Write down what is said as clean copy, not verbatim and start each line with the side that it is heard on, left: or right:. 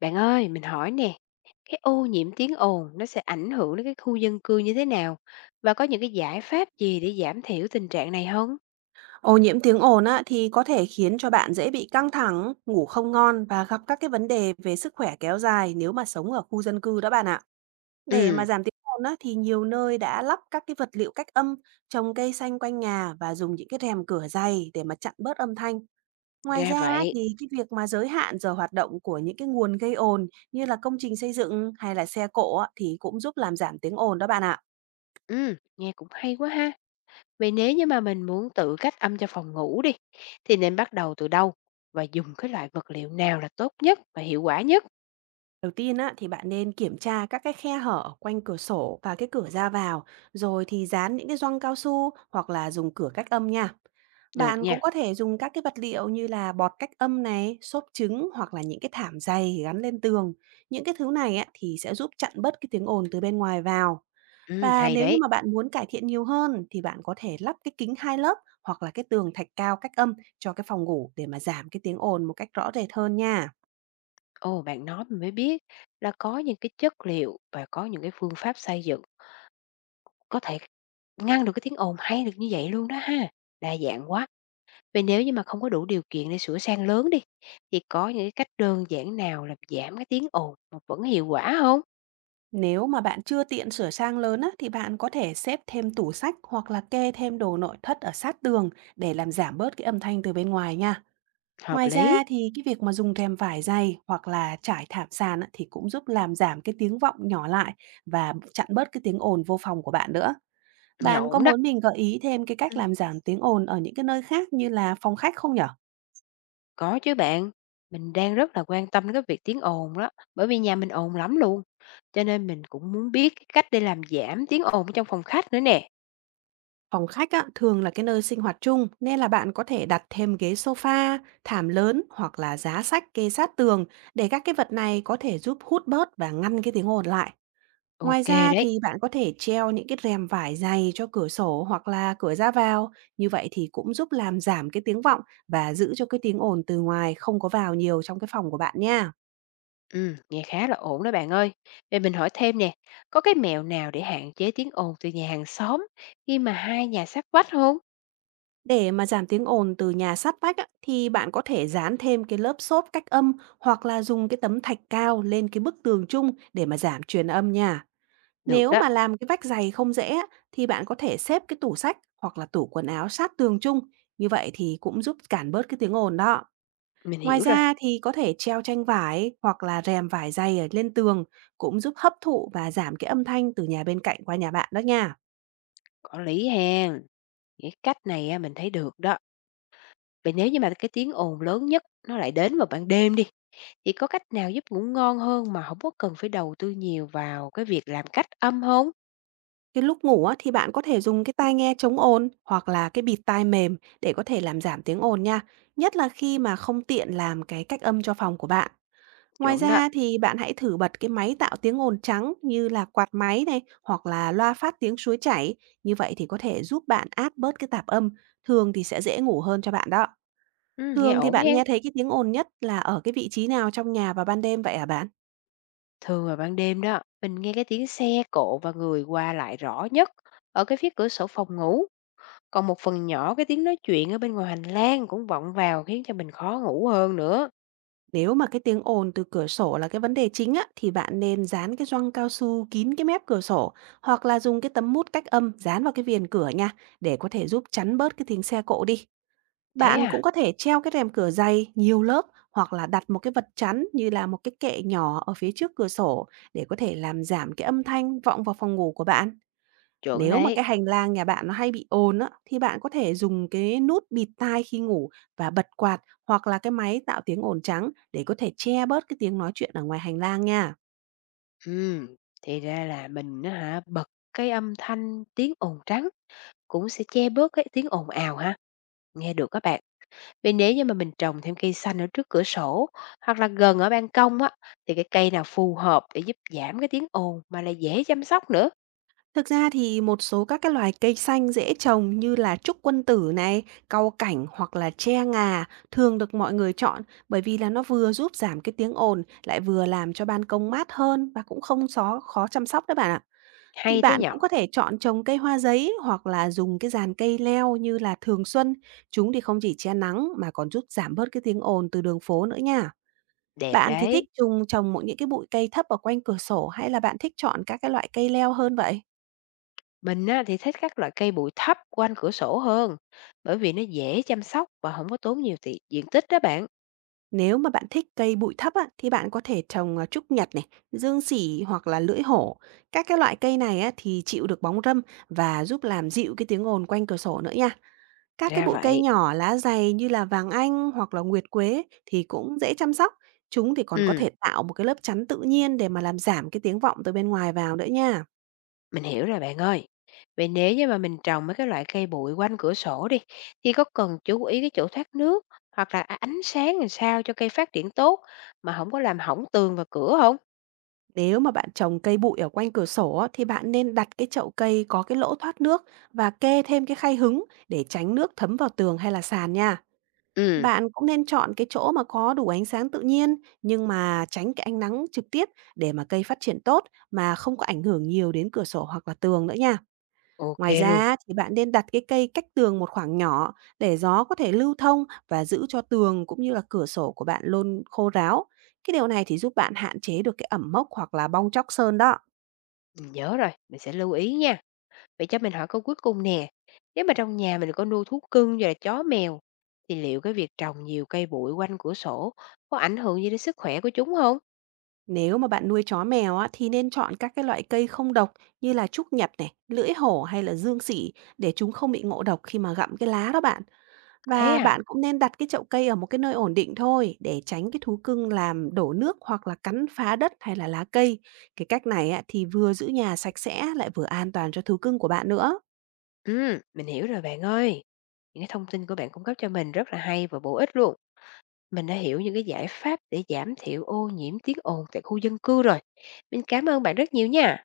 left: Bạn ơi, mình hỏi nè, cái ô nhiễm tiếng ồn nó sẽ ảnh hưởng đến cái khu dân cư như thế nào? Và có những cái giải pháp gì để giảm thiểu tình trạng này không?
right: Ô nhiễm tiếng ồn á, thì có thể khiến cho bạn dễ bị căng thẳng, ngủ không ngon và gặp các cái vấn đề về sức khỏe kéo dài nếu mà sống ở khu dân cư đó bạn ạ. Để mà
left: Ừ,
right: giảm tiếng ồn á, thì nhiều nơi đã lắp các cái vật liệu cách âm, trồng cây xanh quanh nhà và dùng những cái rèm cửa dày để mà chặn bớt âm thanh. Ngoài
left: ra
right: ra á,
left: vậy.
right: thì cái việc mà giới hạn giờ hoạt động của những cái nguồn gây ồn như là công trình xây dựng hay là xe cộ á, thì cũng giúp làm giảm tiếng ồn đó bạn ạ.
left: Ừ, nghe cũng hay quá ha. Vậy nếu như mà mình muốn tự cách âm cho phòng ngủ đi, thì nên bắt đầu từ đâu? Và dùng cái loại vật liệu nào là tốt nhất và hiệu quả nhất?
right: Đầu tiên á, thì bạn nên kiểm tra các cái khe hở quanh cửa sổ và cái cửa ra vào, rồi thì dán những cái gioăng cao su hoặc là dùng cửa cách âm nha.
left: Được
right: Bạn cũng
left: nha.
right: có thể dùng các cái vật liệu như là bọt cách âm này, xốp trứng hoặc là những cái thảm dày gắn lên tường. Những cái thứ này á, thì sẽ giúp chặn bớt cái tiếng ồn từ bên ngoài vào.
left: Ừ,
right: Và
left: hay
right: nếu như
left: đấy.
right: mà bạn muốn cải thiện nhiều hơn thì bạn có thể lắp cái kính hai lớp hoặc là cái tường thạch cao cách âm cho cái phòng ngủ để mà giảm cái tiếng ồn một cách rõ rệt hơn nha.
left: Ồ, bạn nói mình mới biết là có những cái chất liệu và có những cái phương pháp xây dựng có thể ngăn được cái tiếng ồn hay được như vậy luôn đó ha. Đa dạng quá. Vậy nếu như mà không có đủ điều kiện để sửa sang lớn đi, thì có những cái cách đơn giản nào làm giảm cái tiếng ồn mà vẫn hiệu quả không?
right: Nếu mà bạn chưa tiện sửa sang lớn á, thì bạn có thể xếp thêm tủ sách hoặc là kê thêm đồ nội thất ở sát tường để làm giảm bớt cái âm thanh từ bên ngoài nha.
left: Hợp
right: Ngoài
left: lý,
right: ra thì cái việc mà dùng rèm vải dày hoặc là trải thảm sàn á, thì cũng giúp làm giảm cái tiếng vọng nhỏ lại và chặn bớt cái tiếng ồn vô phòng của bạn nữa.
left: nghe
right: Bạn có
left: ổn đó.
right: muốn mình gợi ý thêm cái cách
left: Ừ.
right: làm giảm tiếng ồn ở những cái nơi khác như là phòng khách không nhở?
left: Có chứ bạn, mình đang rất là quan tâm đến cái việc tiếng ồn đó, bởi vì nhà mình ồn lắm luôn. Cho nên mình cũng muốn biết cái cách để làm giảm tiếng ồn trong phòng khách nữa nè.
right: Phòng khách á, thường là cái nơi sinh hoạt chung nên là bạn có thể đặt thêm ghế sofa, thảm lớn hoặc là giá sách kê sát tường để các cái vật này có thể giúp hút bớt và ngăn cái tiếng ồn lại. Ngoài
left: Ok
right: ra
left: đấy.
right: thì bạn có thể treo những cái rèm vải dày cho cửa sổ hoặc là cửa ra vào, như vậy thì cũng giúp làm giảm cái tiếng vọng và giữ cho cái tiếng ồn từ ngoài không có vào nhiều trong cái phòng của bạn nha.
left: Nghe khá là ổn đó bạn ơi. Vậy mình hỏi thêm nè, có cái mẹo nào để hạn chế tiếng ồn từ nhà hàng xóm khi mà hai nhà sát vách không?
right: Để mà giảm tiếng ồn từ nhà sát vách á, thì bạn có thể dán thêm cái lớp xốp cách âm hoặc là dùng cái tấm thạch cao lên cái bức tường chung để mà giảm truyền âm nha.
left: Được
right: Nếu
left: đó,
right: mà làm cái vách dày không dễ á, thì bạn có thể xếp cái tủ sách hoặc là tủ quần áo sát tường chung. Như vậy thì cũng giúp cản bớt cái tiếng ồn đó.
left: mình
right: Ngoài
left: hiểu rồi,
right: ra thì có thể treo tranh vải hoặc là rèm vải dày ở lên tường cũng giúp hấp thụ và giảm cái âm thanh từ nhà bên cạnh qua nhà bạn đó nha.
left: có lý hèn. Cái cách này á, mình thấy được đó. Vậy nếu như mà cái tiếng ồn lớn nhất nó lại đến vào ban đêm đi, thì có cách nào giúp ngủ ngon hơn mà không có cần phải đầu tư nhiều vào cái việc làm cách âm không?
right: Cái lúc ngủ á, thì bạn có thể dùng cái tai nghe chống ồn hoặc là cái bịt tai mềm để có thể làm giảm tiếng ồn nha, nhất là khi mà không tiện làm cái cách âm cho phòng của bạn. Ngoài
left: Chuẩn đó.
right: ra thì bạn hãy thử bật cái máy tạo tiếng ồn trắng như là quạt máy này hoặc là loa phát tiếng suối chảy, như vậy thì có thể giúp bạn át bớt cái tạp âm, thường thì sẽ dễ ngủ hơn cho bạn đó.
left: Nghe
right: Thường thì
left: ổn
right: bạn
left: hen.
right: nghe thấy cái tiếng ồn nhất là ở cái vị trí nào trong nhà vào ban đêm vậy hả bạn?
left: Thường vào ban đêm đó, mình nghe cái tiếng xe cộ và người qua lại rõ nhất ở cái phía cửa sổ phòng ngủ. Còn một phần nhỏ cái tiếng nói chuyện ở bên ngoài hành lang cũng vọng vào khiến cho mình khó ngủ hơn nữa.
right: Nếu mà cái tiếng ồn từ cửa sổ là cái vấn đề chính á, thì bạn nên dán cái gioăng cao su kín cái mép cửa sổ hoặc là dùng cái tấm mút cách âm dán vào cái viền cửa nha để có thể giúp chắn bớt cái tiếng xe cộ đi.
left: Thế
right: Bạn cũng
left: à,
right: có thể treo cái rèm cửa dày nhiều lớp hoặc là đặt một cái vật chắn như là một cái kệ nhỏ ở phía trước cửa sổ để có thể làm giảm cái âm thanh vọng vào phòng ngủ của bạn.
left: chuẩn
right: Nếu mà
left: đấy.
right: cái hành lang nhà bạn nó hay bị ồn á, thì bạn có thể dùng cái nút bịt tai khi ngủ và bật quạt hoặc là cái máy tạo tiếng ồn trắng để có thể che bớt cái tiếng nói chuyện ở ngoài hành lang nha.
left: Ừm, thì ra là mình á hả bật cái âm thanh tiếng ồn trắng cũng sẽ che bớt cái tiếng ồn ào ha. Nghe được các bạn. Vì nếu như mà mình trồng thêm cây xanh ở trước cửa sổ hoặc là gần ở ban công á, thì cái cây nào phù hợp để giúp giảm cái tiếng ồn mà lại dễ chăm sóc nữa.
right: Thực ra thì một số các cái loài cây xanh dễ trồng như là trúc quân tử này, cau cảnh hoặc là tre ngà thường được mọi người chọn bởi vì là nó vừa giúp giảm cái tiếng ồn lại vừa làm cho ban công mát hơn và cũng không xó khó chăm sóc đấy bạn ạ. Thì
left: Hay thế
right: bạn
left: nhở?
right: cũng có thể chọn trồng cây hoa giấy hoặc là dùng cái dàn cây leo như là thường xuân, chúng thì không chỉ che nắng mà còn giúp giảm bớt cái tiếng ồn từ đường phố nữa nha.
left: Đẹp
right: Bạn thì thích
left: đấy.
right: trồng trồng mỗi những cái bụi cây thấp ở quanh cửa sổ hay là bạn thích chọn các cái loại cây leo hơn vậy?
left: Mình á, thì thích các loại cây bụi thấp quanh cửa sổ hơn, bởi vì nó dễ chăm sóc và không có tốn nhiều diện tích đó bạn.
right: Nếu mà bạn thích cây bụi thấp á, thì bạn có thể trồng trúc nhật này, dương sỉ hoặc là lưỡi hổ. Các cái loại cây này á, thì chịu được bóng râm và giúp làm dịu cái tiếng ồn quanh cửa sổ nữa nha. Các cái
left: Ra
right: bụi cây
left: vậy.
right: nhỏ lá dày như là vàng anh hoặc là nguyệt quế thì cũng dễ chăm sóc. Chúng thì còn có
left: Ừ,
right: thể tạo một cái lớp chắn tự nhiên để mà làm giảm cái tiếng vọng từ bên ngoài vào nữa nha.
left: mình hiểu rồi bạn ơi. Vậy nếu như mà mình trồng mấy cái loại cây bụi quanh cửa sổ đi, thì có cần chú ý cái chỗ thoát nước hoặc là ánh sáng làm sao cho cây phát triển tốt mà không có làm hỏng tường và cửa không?
right: Nếu mà bạn trồng cây bụi ở quanh cửa sổ á, thì bạn nên đặt cái chậu cây có cái lỗ thoát nước và kê thêm cái khay hứng để tránh nước thấm vào tường hay là sàn nha.
left: Ừ,
right: Bạn cũng nên chọn cái chỗ mà có đủ ánh sáng tự nhiên nhưng mà tránh cái ánh nắng trực tiếp để mà cây phát triển tốt mà không có ảnh hưởng nhiều đến cửa sổ hoặc là tường nữa nha.
left: ok
right: Ngoài
left: luôn.
right: ra thì bạn nên đặt cái cây cách tường một khoảng nhỏ để gió có thể lưu thông và giữ cho tường cũng như là cửa sổ của bạn luôn khô ráo. Cái điều này thì giúp bạn hạn chế được cái ẩm mốc hoặc là bong tróc sơn đó.
left: Mình nhớ rồi, mình sẽ lưu ý nha. Vậy cho mình hỏi câu cuối cùng nè, nếu mà trong nhà mình có nuôi thú cưng và chó mèo, thì liệu cái việc trồng nhiều cây bụi quanh cửa sổ có ảnh hưởng gì đến sức khỏe của chúng không?
right: Nếu mà bạn nuôi chó mèo á, thì nên chọn các cái loại cây không độc như là trúc nhật này, lưỡi hổ hay là dương sỉ để chúng không bị ngộ độc khi mà gặm cái lá đó bạn.
left: Thế
right: Và
left: à?
right: bạn cũng nên đặt cái chậu cây ở một cái nơi ổn định thôi để tránh cái thú cưng làm đổ nước hoặc là cắn phá đất hay là lá cây. Cái cách này á, thì vừa giữ nhà sạch sẽ lại vừa an toàn cho thú cưng của bạn nữa.
left: Ừ, mình hiểu rồi bạn ơi. Những cái thông tin của bạn cung cấp cho mình rất là hay và bổ ích luôn. Mình đã hiểu những cái giải pháp để giảm thiểu ô nhiễm tiếng ồn tại khu dân cư rồi. Mình cảm ơn bạn rất nhiều nha.